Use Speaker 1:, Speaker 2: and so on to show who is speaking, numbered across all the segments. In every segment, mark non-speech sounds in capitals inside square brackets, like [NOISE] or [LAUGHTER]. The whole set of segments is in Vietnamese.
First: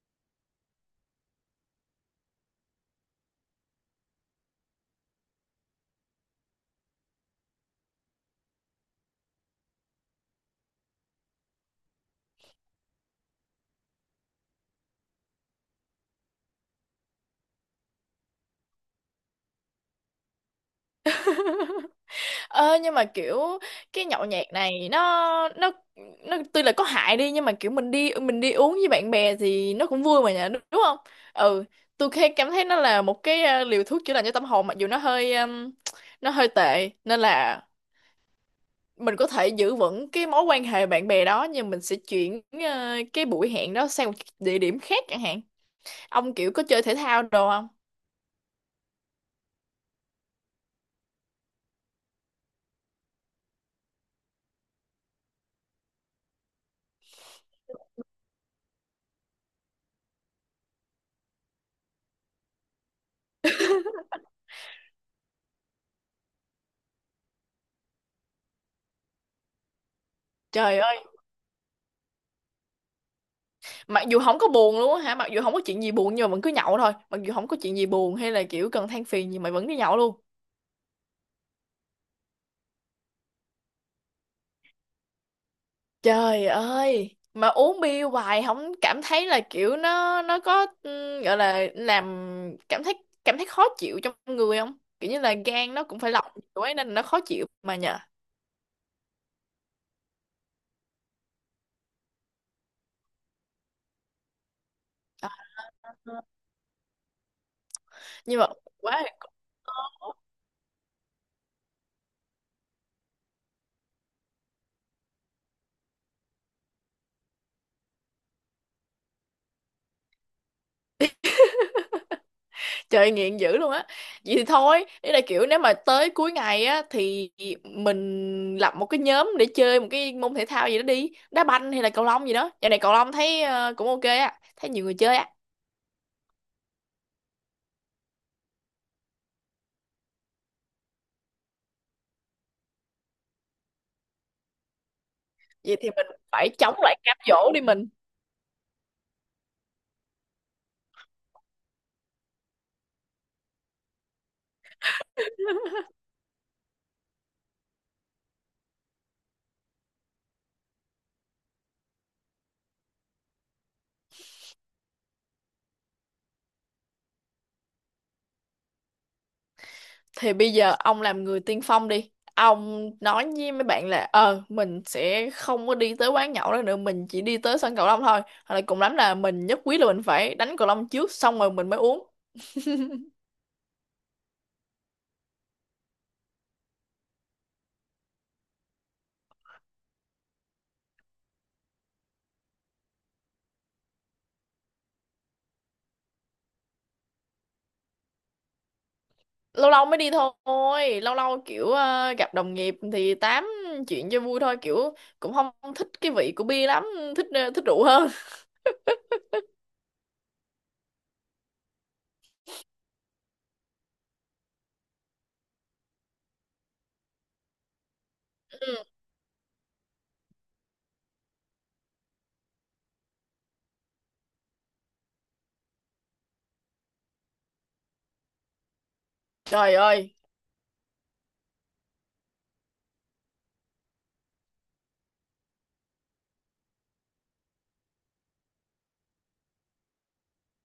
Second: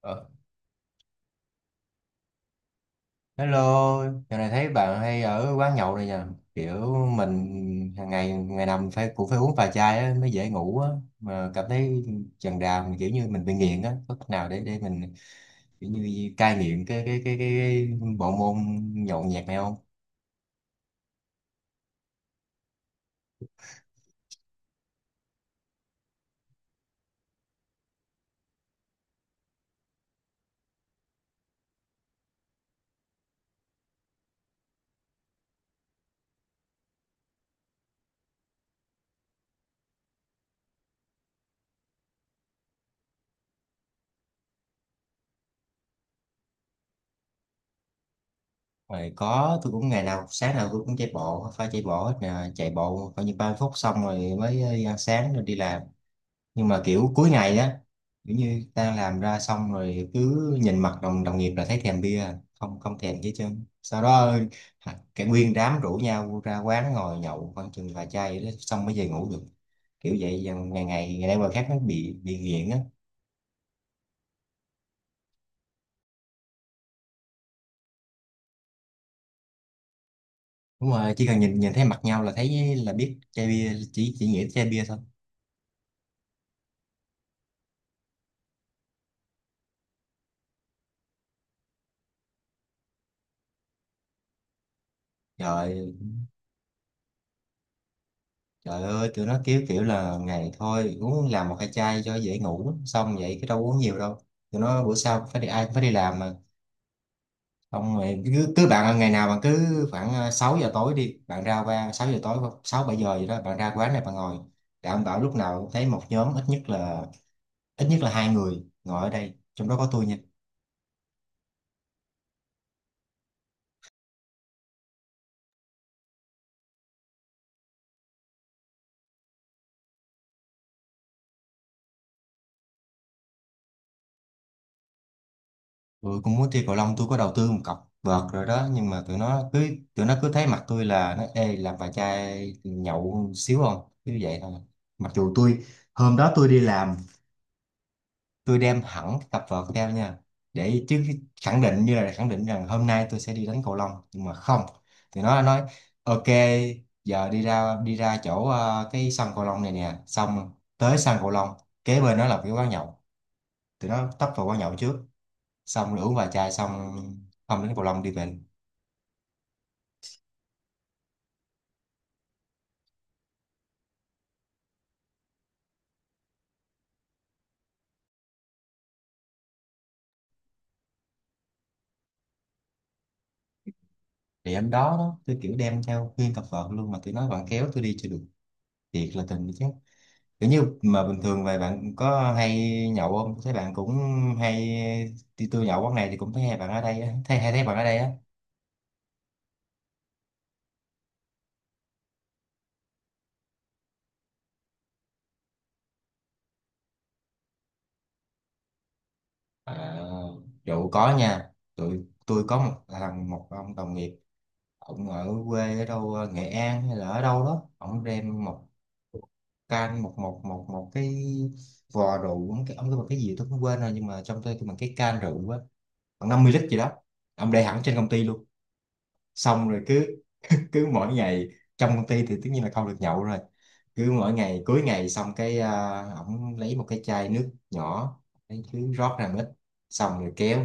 Speaker 1: Ờ, Hello, giờ này thấy bạn hay ở quán nhậu này nha. Kiểu mình hàng ngày ngày nằm phải cũng phải uống vài chai á, mới dễ ngủ á. Mà cảm thấy chần đà mình kiểu như mình bị nghiện á. Có cách nào để mình kiểu như cai nghiện cái bộ môn nhậu nhẹt này không?
Speaker 2: Ơ nhưng mà kiểu cái nhậu nhẹt này nó nó tuy là có hại đi nhưng mà kiểu mình đi uống với bạn bè thì nó cũng vui mà nhỉ, đúng đúng không? Ừ, tôi khi cảm thấy nó là một cái liều thuốc chữa lành cho tâm hồn, mặc dù nó hơi tệ, nên là mình có thể giữ vững cái mối quan hệ bạn bè đó, nhưng mình sẽ chuyển cái buổi hẹn đó sang một địa điểm khác chẳng hạn. Ông kiểu có chơi thể thao đồ không?
Speaker 1: Rồi có, tôi cũng ngày nào sáng nào tôi cũng chạy bộ, phải chạy bộ hết nè, chạy bộ coi như 3 phút xong rồi mới ăn sáng rồi đi làm. Nhưng mà kiểu cuối ngày á, kiểu như ta làm ra xong rồi cứ nhìn mặt đồng đồng nghiệp là thấy thèm bia, không không thèm chứ chứ sau đó hả, cả nguyên đám rủ nhau ra quán ngồi nhậu khoảng chừng vài chai vậy đó, xong mới về ngủ được, kiểu vậy
Speaker 2: Trời
Speaker 1: ngày
Speaker 2: ơi,
Speaker 1: ngày ngày nay qua khác nó bị nghiện á.
Speaker 2: mặc dù không có buồn luôn á hả, mặc dù không có chuyện gì buồn nhưng mà vẫn cứ nhậu thôi, mặc dù không có chuyện gì buồn hay là kiểu cần than phiền gì mày vẫn đi nhậu luôn.
Speaker 1: Đúng rồi, chỉ cần nhìn nhìn thấy mặt nhau là thấy là biết chai bia, chỉ nghĩ tới chai bia thôi.
Speaker 2: Trời ơi, mà uống bia hoài không cảm thấy là kiểu nó có ừ, gọi là làm cảm thấy cảm thấy khó chịu trong người không, kiểu như là gan nó
Speaker 1: Trời,
Speaker 2: cũng phải lọc kiểu ấy nên là nó khó chịu mà nhờ.
Speaker 1: trời ơi tụi nó kiểu kiểu là ngày thôi uống làm một hai chai cho dễ ngủ, xong vậy cái đâu uống nhiều đâu. Tụi nó bữa sau phải đi, ai cũng phải đi làm mà. Không, mày
Speaker 2: Nhưng mà
Speaker 1: cứ bạn
Speaker 2: quá.
Speaker 1: ngày nào bạn cứ khoảng 6 giờ tối đi, bạn ra qua 6 giờ tối, 6 7 giờ gì đó bạn ra quán này bạn ngồi, đảm bảo lúc nào cũng thấy một nhóm ít nhất là hai người ngồi ở đây, trong đó có tôi nha.
Speaker 2: Trời nghiện dữ luôn á. Vậy thì thôi, ý là kiểu nếu mà tới cuối ngày á thì mình lập một cái nhóm để chơi một cái môn thể thao gì đó đi, đá banh hay là cầu lông gì đó. Giờ này cầu lông thấy cũng ok á, thấy nhiều người chơi á.
Speaker 1: Tôi cũng muốn chơi cầu lông, tôi có đầu tư một cọc vợt rồi đó, nhưng mà tụi nó cứ thấy mặt tôi là nó ê, làm vài chai nhậu xíu không, cứ vậy thôi. Mặc dù tôi
Speaker 2: Vậy thì mình
Speaker 1: hôm đó tôi
Speaker 2: phải
Speaker 1: đi
Speaker 2: chống
Speaker 1: làm,
Speaker 2: lại cám dỗ đi mình.
Speaker 1: tôi đem hẳn cái cặp vợt theo nha, để chứ khẳng định như là khẳng định rằng hôm nay tôi sẽ đi đánh cầu lông, nhưng mà không. Thì nó nói ok, giờ đi ra chỗ cái sân cầu lông này nè, xong tới sân cầu lông kế bên nó là cái quán nhậu, tụi nó tấp vào quán nhậu trước, xong rồi uống vài chai xong, không đến cầu lông, đi về.
Speaker 2: Thì bây giờ ông làm người tiên phong đi. Ông nói với mấy bạn là ờ, mình sẽ không có đi tới quán nhậu đó nữa, mình chỉ đi tới sân cầu lông thôi. Hoặc là cùng lắm là mình nhất quyết là mình phải đánh cầu lông trước xong rồi mình mới uống.
Speaker 1: Thì hôm đó đó tôi kiểu đem theo nguyên cặp vợt luôn mà tụi nó vẫn kéo tôi đi, chưa được, thiệt là tình chứ. Kiểu như mà bình thường vậy bạn có hay nhậu không, thấy bạn cũng hay đi, tôi nhậu quán này thì cũng thấy hai bạn ở đây á, thấy hay, thấy bạn ở đây á.
Speaker 2: Lâu lâu mới đi thôi, lâu lâu kiểu gặp đồng nghiệp thì tám chuyện cho vui thôi, kiểu cũng không thích cái vị của bia lắm, thích thích rượu hơn.
Speaker 1: À, rượu có nha, tụi tôi có một thằng, một ông đồng nghiệp, ông ở quê ở đâu Nghệ An hay là ở đâu đó, ông đem một
Speaker 2: Ừ.
Speaker 1: can một một một một cái vò rượu, ông cái một cái gì tôi cũng quên rồi, nhưng mà trong tôi cái bằng cái can rượu á, khoảng 50 lít gì đó, ông để hẳn trên công ty luôn, xong
Speaker 2: Trời
Speaker 1: rồi cứ
Speaker 2: ơi.
Speaker 1: [LAUGHS] cứ mỗi ngày, trong công ty thì tất nhiên là không được nhậu rồi, cứ mỗi ngày cuối ngày xong cái à, ổng lấy một cái chai nước nhỏ, lấy cứ rót ra một ít, xong rồi kéo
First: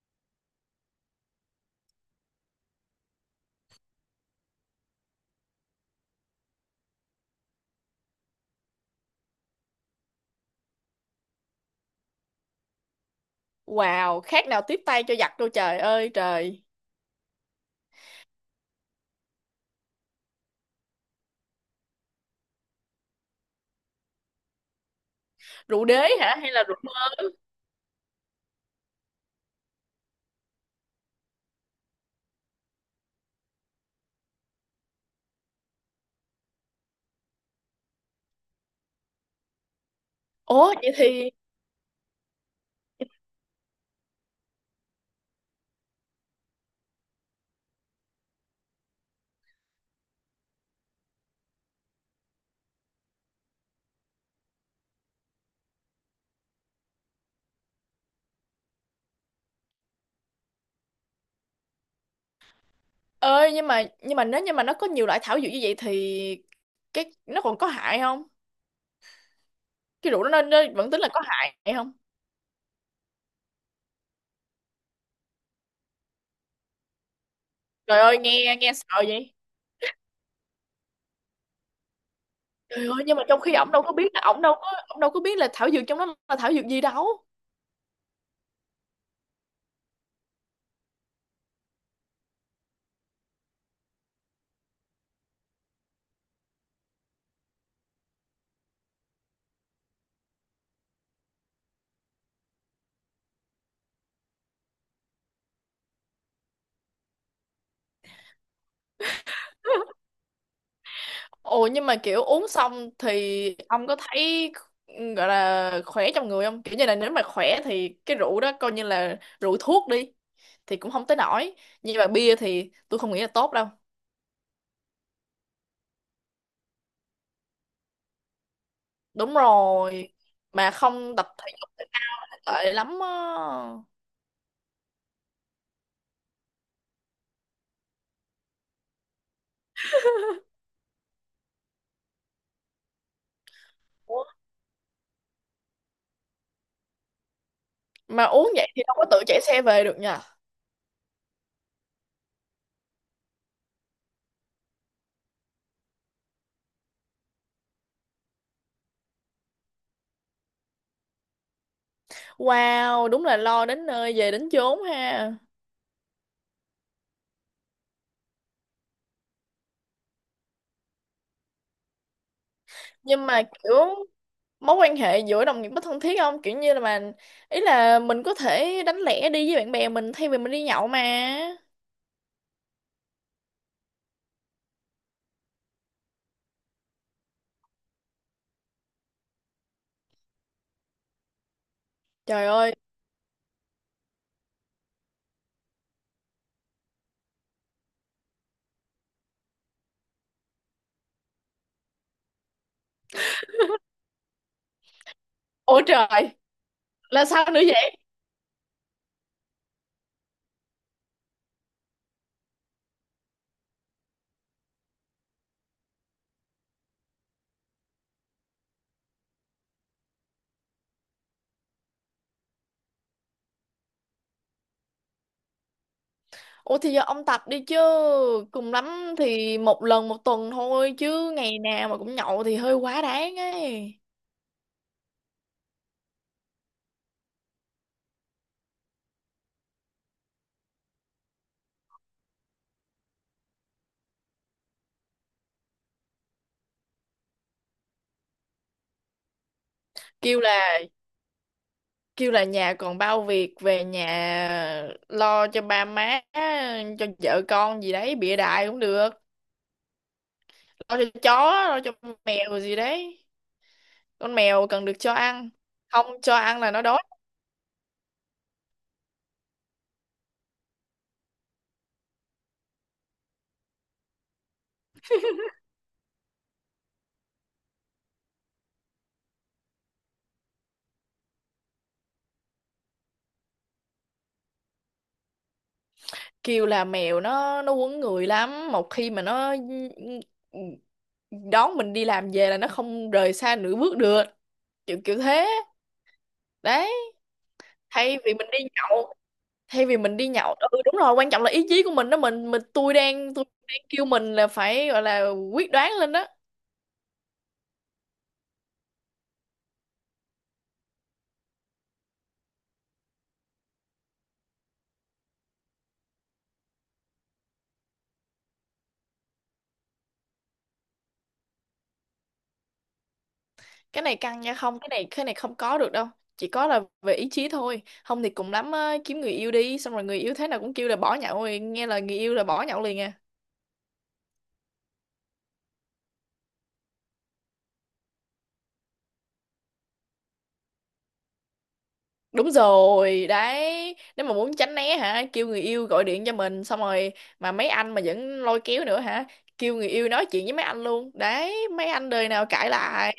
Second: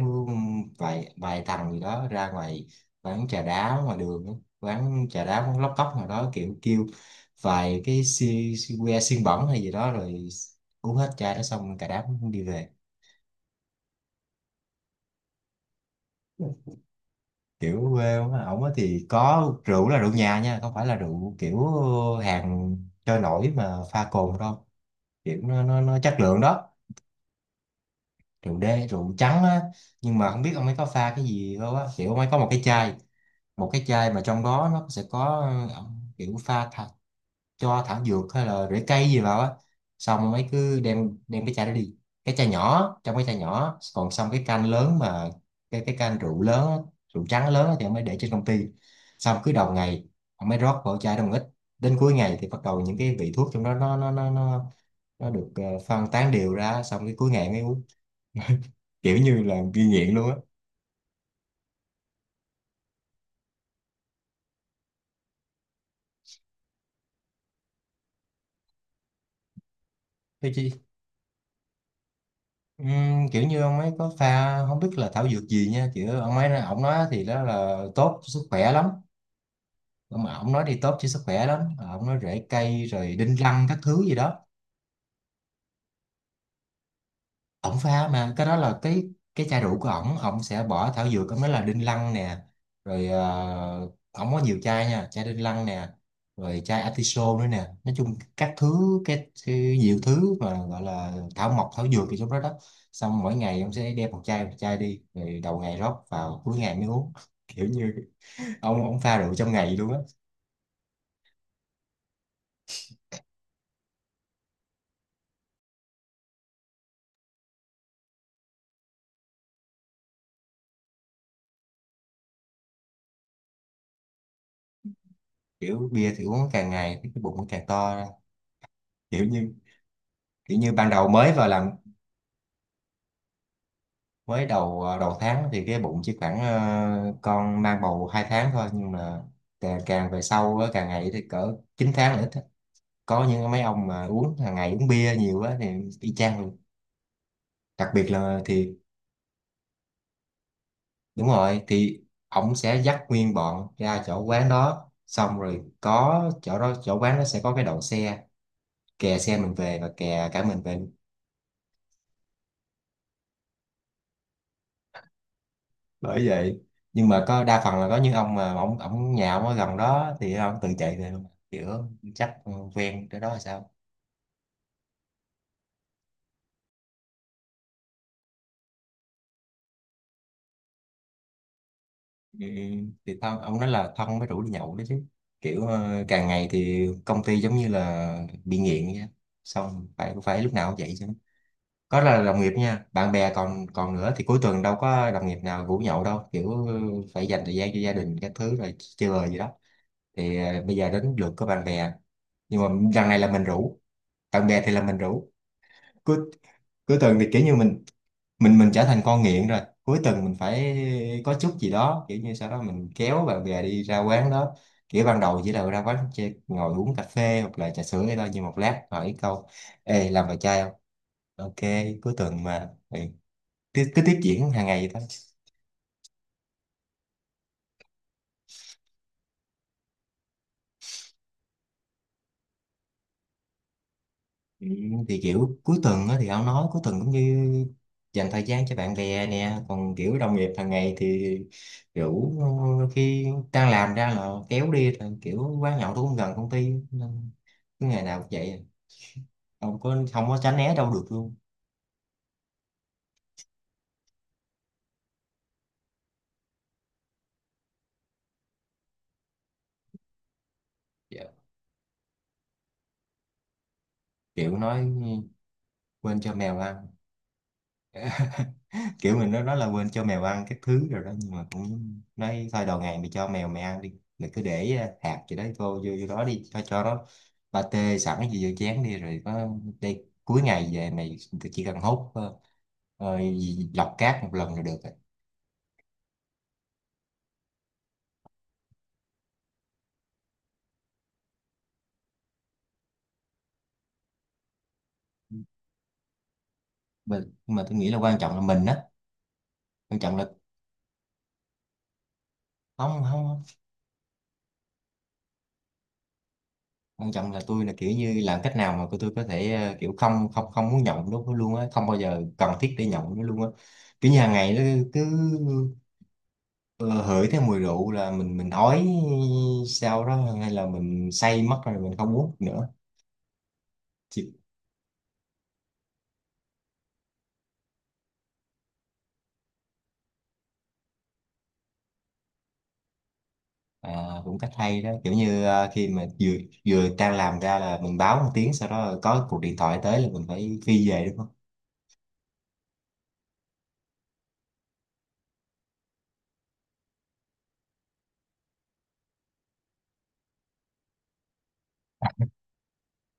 Speaker 1: vài vài thằng gì đó ra ngoài quán trà đá ngoài đường á, quán trà đá, quán lóc cóc nào đó, kiểu kêu vài cái si, si que xiên bẩn hay gì đó rồi uống hết chai đó, xong cả đám đi về.
Speaker 2: Wow, khác nào tiếp tay cho giặc, đâu trời ơi trời.
Speaker 1: Kiểu quê quá ổng á, thì có rượu là rượu nhà nha, không phải là rượu kiểu hàng trôi nổi mà pha cồn đâu, kiểu nó nó,
Speaker 2: Rượu
Speaker 1: nó
Speaker 2: đế
Speaker 1: chất
Speaker 2: hả
Speaker 1: lượng
Speaker 2: hay là
Speaker 1: đó.
Speaker 2: rượu?
Speaker 1: Rượu đê, rượu trắng á, nhưng mà không biết ông ấy có pha cái gì đâu á, kiểu ông ấy có một cái chai, một cái chai mà trong đó nó sẽ có ờ, kiểu pha cho thảo dược hay là rễ cây gì vào á, xong ông ấy
Speaker 2: Ủa
Speaker 1: cứ
Speaker 2: vậy
Speaker 1: đem
Speaker 2: thì.
Speaker 1: đem cái chai đó đi. Cái chai nhỏ, trong cái chai nhỏ còn, xong cái can lớn mà, cái can rượu lớn á, rượu trắng lớn á thì ông ấy để trên công ty, xong cứ đầu ngày ông ấy rót vào chai đó một ít, đến cuối ngày thì bắt đầu những cái vị thuốc trong đó nó nó được phân tán đều ra, xong cái cuối ngày mới uống [LAUGHS] kiểu như là ghi nghiện luôn á.
Speaker 2: Ơi, nhưng mà nếu như mà nó có nhiều loại thảo dược như vậy thì cái nó còn có hại không, cái rượu đó
Speaker 1: Thế
Speaker 2: nó
Speaker 1: chứ
Speaker 2: vẫn tính là có hại không?
Speaker 1: ừm, kiểu như ông ấy có pha không biết là thảo dược gì nha, kiểu ông ấy ông nói thì đó là
Speaker 2: Trời ơi,
Speaker 1: tốt sức
Speaker 2: nghe
Speaker 1: khỏe
Speaker 2: nghe
Speaker 1: lắm.
Speaker 2: sợ vậy.
Speaker 1: Mà ông nói đi tốt cho sức khỏe lắm. Ờ, ông nói rễ cây
Speaker 2: Trời ơi,
Speaker 1: rồi
Speaker 2: nhưng mà
Speaker 1: đinh
Speaker 2: trong khi
Speaker 1: lăng các thứ gì đó,
Speaker 2: ổng đâu có biết là thảo dược trong đó là thảo dược gì đâu.
Speaker 1: ông pha mà cái đó là cái chai rượu của ổng ông sẽ bỏ thảo dược, ổng nói là đinh lăng nè, rồi ổng có nhiều chai nha, chai đinh lăng nè, rồi chai atiso nữa nè, nói chung các thứ cái nhiều thứ mà gọi là thảo mộc thảo dược thì trong đó đó, xong mỗi ngày ông sẽ đem một chai đi rồi đầu ngày rót vào cuối ngày mới uống [LAUGHS] kiểu như ông pha rượu trong ngày luôn á.
Speaker 2: Ồ, nhưng mà kiểu uống xong thì ông có thấy gọi là khỏe trong người không? Kiểu như là nếu mà khỏe thì cái rượu đó coi như là rượu thuốc đi thì cũng không tới nổi. Nhưng mà bia thì tôi không nghĩ là tốt đâu.
Speaker 1: Kiểu bia thì uống càng ngày cái bụng nó càng to, kiểu
Speaker 2: Đúng
Speaker 1: như
Speaker 2: rồi.
Speaker 1: kiểu
Speaker 2: Mà
Speaker 1: như ban đầu
Speaker 2: không tập
Speaker 1: mới
Speaker 2: thể
Speaker 1: vào
Speaker 2: dục
Speaker 1: làm,
Speaker 2: thì nó tệ lắm á.
Speaker 1: mới đầu đầu tháng thì cái bụng chỉ khoảng con mang bầu 2 tháng thôi, nhưng mà càng về sau á, càng ngày thì cỡ 9 tháng nữa, có những mấy ông mà
Speaker 2: Ủa?
Speaker 1: uống hàng ngày uống bia nhiều quá thì y chang luôn, đặc biệt
Speaker 2: Mà
Speaker 1: là
Speaker 2: uống vậy
Speaker 1: thì
Speaker 2: thì đâu có tự chạy xe về được nha.
Speaker 1: đúng rồi thì ổng sẽ dắt nguyên bọn ra chỗ quán đó, xong rồi có chỗ đó chỗ quán nó sẽ có cái đậu xe, kè xe mình về và kè cả mình về.
Speaker 2: Wow, đúng là lo đến nơi về đến chốn ha.
Speaker 1: Bởi vậy, nhưng mà có đa phần là có những ông mà ông nhà ông ở gần đó thì ông tự chạy về mà. Kiểu chắc quen cái
Speaker 2: Nhưng
Speaker 1: đó là
Speaker 2: mà
Speaker 1: sao.
Speaker 2: kiểu mối quan hệ giữa đồng nghiệp có thân thiết không, kiểu như là mà ý là mình có thể đánh lẻ đi với bạn bè mình thay vì mình đi nhậu mà.
Speaker 1: Ừ, thì thân, ông nói là thân mới rủ đi nhậu đó chứ, kiểu càng ngày thì công ty giống như là bị nghiện vậy á. Xong phải phải lúc nào cũng vậy chứ, có là đồng
Speaker 2: Trời
Speaker 1: nghiệp
Speaker 2: ơi.
Speaker 1: nha, bạn bè còn còn nữa, thì cuối tuần đâu có đồng nghiệp nào rủ nhậu đâu, kiểu phải dành thời gian cho gia đình các thứ rồi chơi bời gì đó, thì bây giờ đến lượt của bạn bè. Nhưng mà lần này là mình rủ bạn bè, thì là mình rủ
Speaker 2: Ôi
Speaker 1: cuối
Speaker 2: trời.
Speaker 1: cuối tuần
Speaker 2: Là
Speaker 1: thì kiểu
Speaker 2: sao
Speaker 1: như
Speaker 2: nữa
Speaker 1: mình
Speaker 2: vậy?
Speaker 1: mình trở thành con nghiện rồi, cuối tuần mình phải có chút gì đó kiểu như, sau đó mình kéo bạn bè đi ra quán đó, kiểu ban đầu chỉ là ra quán chơi, ngồi uống cà phê hoặc là trà sữa hay thôi, nhưng một lát hỏi câu ê làm bài chai không, ok cuối tuần mà ừ. Cứ tiếp diễn hàng ngày vậy thôi.
Speaker 2: Ủa thì giờ ông tập đi chứ, cùng lắm thì một lần một tuần thôi chứ ngày nào mà cũng nhậu thì hơi quá đáng ấy.
Speaker 1: Ừ, thì kiểu cuối tuần á, thì ông nói cuối tuần cũng như dành thời gian cho bạn bè nè, còn kiểu đồng nghiệp hàng ngày thì kiểu khi đang làm ra là kéo đi, thì kiểu quán nhậu tôi cũng gần công ty nên cứ ngày nào cũng vậy, không có
Speaker 2: Kêu
Speaker 1: tránh né
Speaker 2: là,
Speaker 1: đâu được luôn.
Speaker 2: kêu là nhà còn bao việc, về nhà lo cho ba má, cho vợ con gì đấy, bịa đại cũng được. Lo cho
Speaker 1: Dạ.
Speaker 2: chó, lo cho mèo gì đấy, con
Speaker 1: Kiểu
Speaker 2: mèo
Speaker 1: nói
Speaker 2: cần được cho ăn,
Speaker 1: quên
Speaker 2: không
Speaker 1: cho
Speaker 2: cho
Speaker 1: mèo
Speaker 2: ăn là nó
Speaker 1: ăn
Speaker 2: đói.
Speaker 1: [LAUGHS] kiểu mình nó nói là quên cho mèo ăn các thứ rồi đó, nhưng mà cũng nói thôi, đầu ngày mày cho mèo mày ăn đi, mày cứ để hạt gì đấy vô vô vô đó đi cho nó, ba tê sẵn gì vô chén đi rồi có đây, cuối ngày về mày chỉ cần hốt lọc cát một lần là được rồi.
Speaker 2: Kêu là mèo nó quấn người lắm, một khi mà nó đón mình đi làm về là nó không rời xa nửa bước được, kiểu kiểu thế đấy.
Speaker 1: Nhưng mà tôi nghĩ là
Speaker 2: Thay
Speaker 1: quan
Speaker 2: vì
Speaker 1: trọng là
Speaker 2: mình đi
Speaker 1: mình á,
Speaker 2: nhậu thay vì
Speaker 1: quan trọng
Speaker 2: mình đi
Speaker 1: là
Speaker 2: nhậu ừ đúng rồi, quan trọng là ý chí của mình đó, mình
Speaker 1: không
Speaker 2: tôi
Speaker 1: không
Speaker 2: đang
Speaker 1: không.
Speaker 2: tôi đang kêu mình là phải gọi là quyết đoán lên đó.
Speaker 1: Quan trọng là tôi là kiểu như làm cách nào mà tôi có thể kiểu không không không muốn nhậu nó luôn á, không bao giờ cần thiết để nhậu nó luôn á, kiểu như hàng ngày nó cứ, ờ, hửi theo mùi rượu là mình ói sau đó, hay là mình say mất rồi mình không uống nữa.
Speaker 2: Cái này
Speaker 1: Chị,
Speaker 2: căng nha, không cái này không có được đâu. Chỉ có là về ý chí thôi, không thì cùng lắm á, kiếm người yêu đi, xong rồi người yêu thế nào cũng kêu là bỏ nhậu, rồi nghe lời người yêu là bỏ nhậu liền à.
Speaker 1: À, cũng cách hay đó, kiểu như à, khi mà vừa vừa đang làm ra là mình báo một tiếng, sau đó có cuộc điện thoại tới là mình phải phi về đúng không.
Speaker 2: Đúng rồi đấy, nếu mà muốn tránh né hả, kêu người yêu gọi điện cho mình xong rồi mà mấy anh mà vẫn lôi kéo nữa hả, kêu người yêu nói chuyện với mấy anh luôn đấy, mấy anh đời nào cãi lại.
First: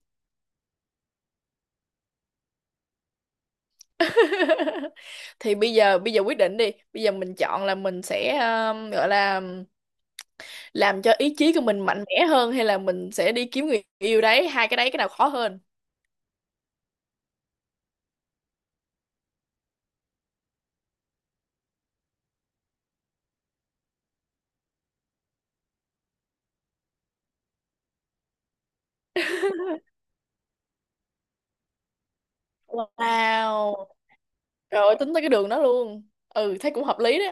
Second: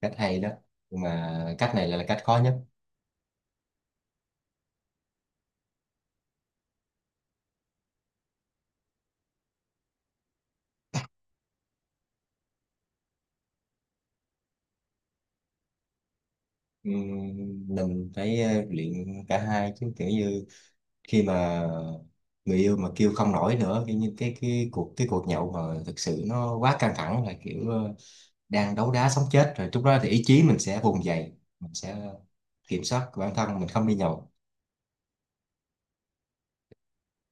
Speaker 1: Cách hay đó, nhưng mà cách này là cách khó nhất.
Speaker 2: [LAUGHS] Thì bây giờ quyết định đi, bây giờ mình chọn là mình sẽ gọi là làm cho ý chí của mình mạnh mẽ hơn, hay là mình sẽ đi kiếm người yêu đấy, hai cái đấy cái nào khó hơn?
Speaker 1: Mình phải luyện cả hai chứ, kiểu như khi mà người yêu mà kêu không nổi nữa, kiểu như cái cuộc nhậu mà thực sự nó quá căng thẳng là kiểu à, đang đấu đá sống chết rồi, lúc đó thì ý chí mình sẽ vùng dậy, mình sẽ kiểm soát của bản thân mình không
Speaker 2: Wow.
Speaker 1: đi nhậu.
Speaker 2: Rồi tính tới cái đường đó luôn. Ừ, thấy cũng hợp lý đó.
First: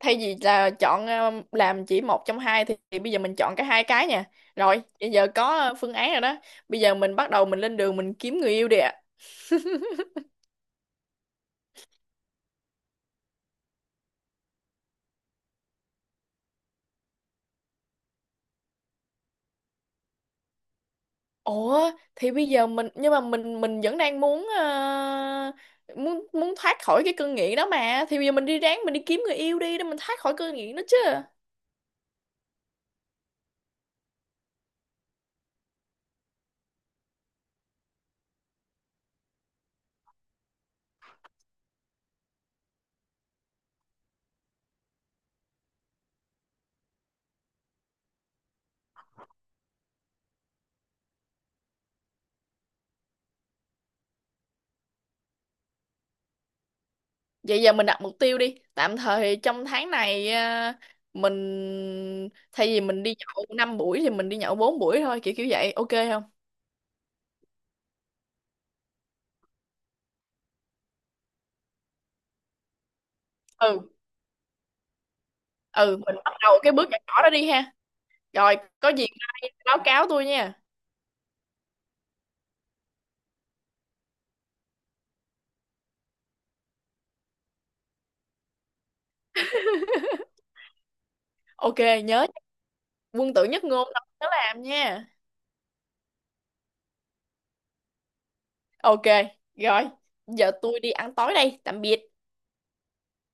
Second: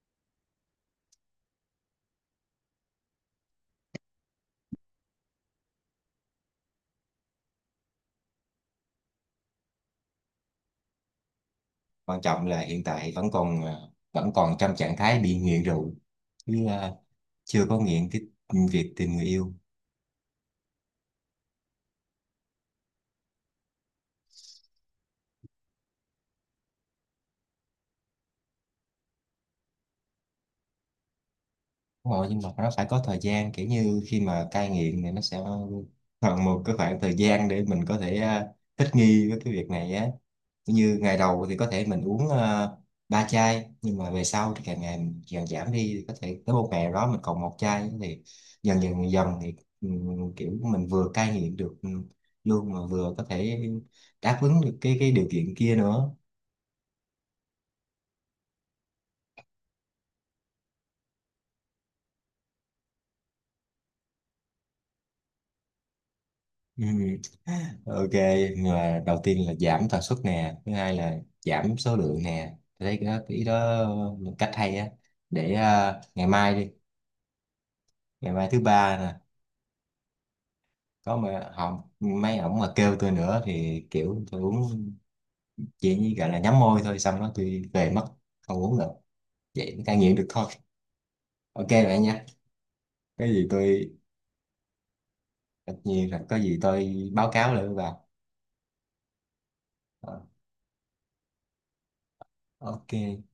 Speaker 2: Thay vì là chọn làm chỉ một trong hai thì bây giờ mình chọn cả hai cái nha. Rồi, bây giờ có phương án rồi đó. Bây giờ mình bắt đầu mình lên đường mình kiếm người yêu đi ạ. [LAUGHS]
Speaker 1: Quan trọng là hiện tại vẫn còn vẫn còn trong trạng thái bị nghiện rượu chứ à, chưa có nghiện cái việc tìm người yêu.
Speaker 2: Ủa thì bây giờ mình, nhưng mà mình vẫn đang muốn muốn muốn thoát khỏi cái cơn nghiện đó mà. Thì bây giờ mình đi, ráng mình đi kiếm người yêu đi để mình thoát khỏi cơn nghiện đó chứ.
Speaker 1: Đúng rồi, nhưng mà nó phải có thời gian, kiểu như khi mà cai nghiện thì nó sẽ cần một cái khoảng thời gian để mình có thể thích nghi với cái việc này á. Kiểu như ngày đầu thì có thể mình uống 3 chai, nhưng mà về sau thì càng ngày mình càng giảm đi, thì có thể tới một ngày nào đó mình còn một chai, thì dần dần dần thì kiểu mình vừa cai nghiện được luôn mà vừa có thể đáp ứng được cái điều kiện kia nữa.
Speaker 2: Vậy giờ mình đặt mục tiêu đi. Tạm thời trong tháng này à, mình thay vì mình đi nhậu 5 buổi thì mình đi nhậu 4 buổi thôi, kiểu kiểu vậy. Ok không?
Speaker 1: [LAUGHS] Ừ. Ok, là đầu tiên là giảm tần suất nè, thứ hai là giảm số lượng nè. Tôi thấy cái ý đó
Speaker 2: Ừ,
Speaker 1: là cách hay á. Để
Speaker 2: ừ,
Speaker 1: à,
Speaker 2: mình
Speaker 1: ngày
Speaker 2: bắt đầu
Speaker 1: mai đi,
Speaker 2: cái bước nhỏ nhỏ đó đi ha.
Speaker 1: ngày mai
Speaker 2: Rồi,
Speaker 1: thứ
Speaker 2: có
Speaker 1: ba
Speaker 2: gì
Speaker 1: nè,
Speaker 2: mai báo cáo tôi nha.
Speaker 1: có mà họ mấy ổng mà kêu tôi nữa thì kiểu tôi uống chỉ như gọi là nhắm môi thôi, xong đó tôi về mất, không uống nữa. Vậy mới cai nghiện được thôi. Ok
Speaker 2: Ok,
Speaker 1: bạn nha.
Speaker 2: nhớ
Speaker 1: Cái
Speaker 2: quân tử
Speaker 1: gì
Speaker 2: nhất ngôn
Speaker 1: tôi
Speaker 2: đó, nhớ làm nha.
Speaker 1: tất nhiên là có gì tôi báo cáo lại với bà.
Speaker 2: Ok, rồi,
Speaker 1: Ờ,
Speaker 2: giờ tôi đi ăn tối đây. Tạm biệt.
Speaker 1: Ok.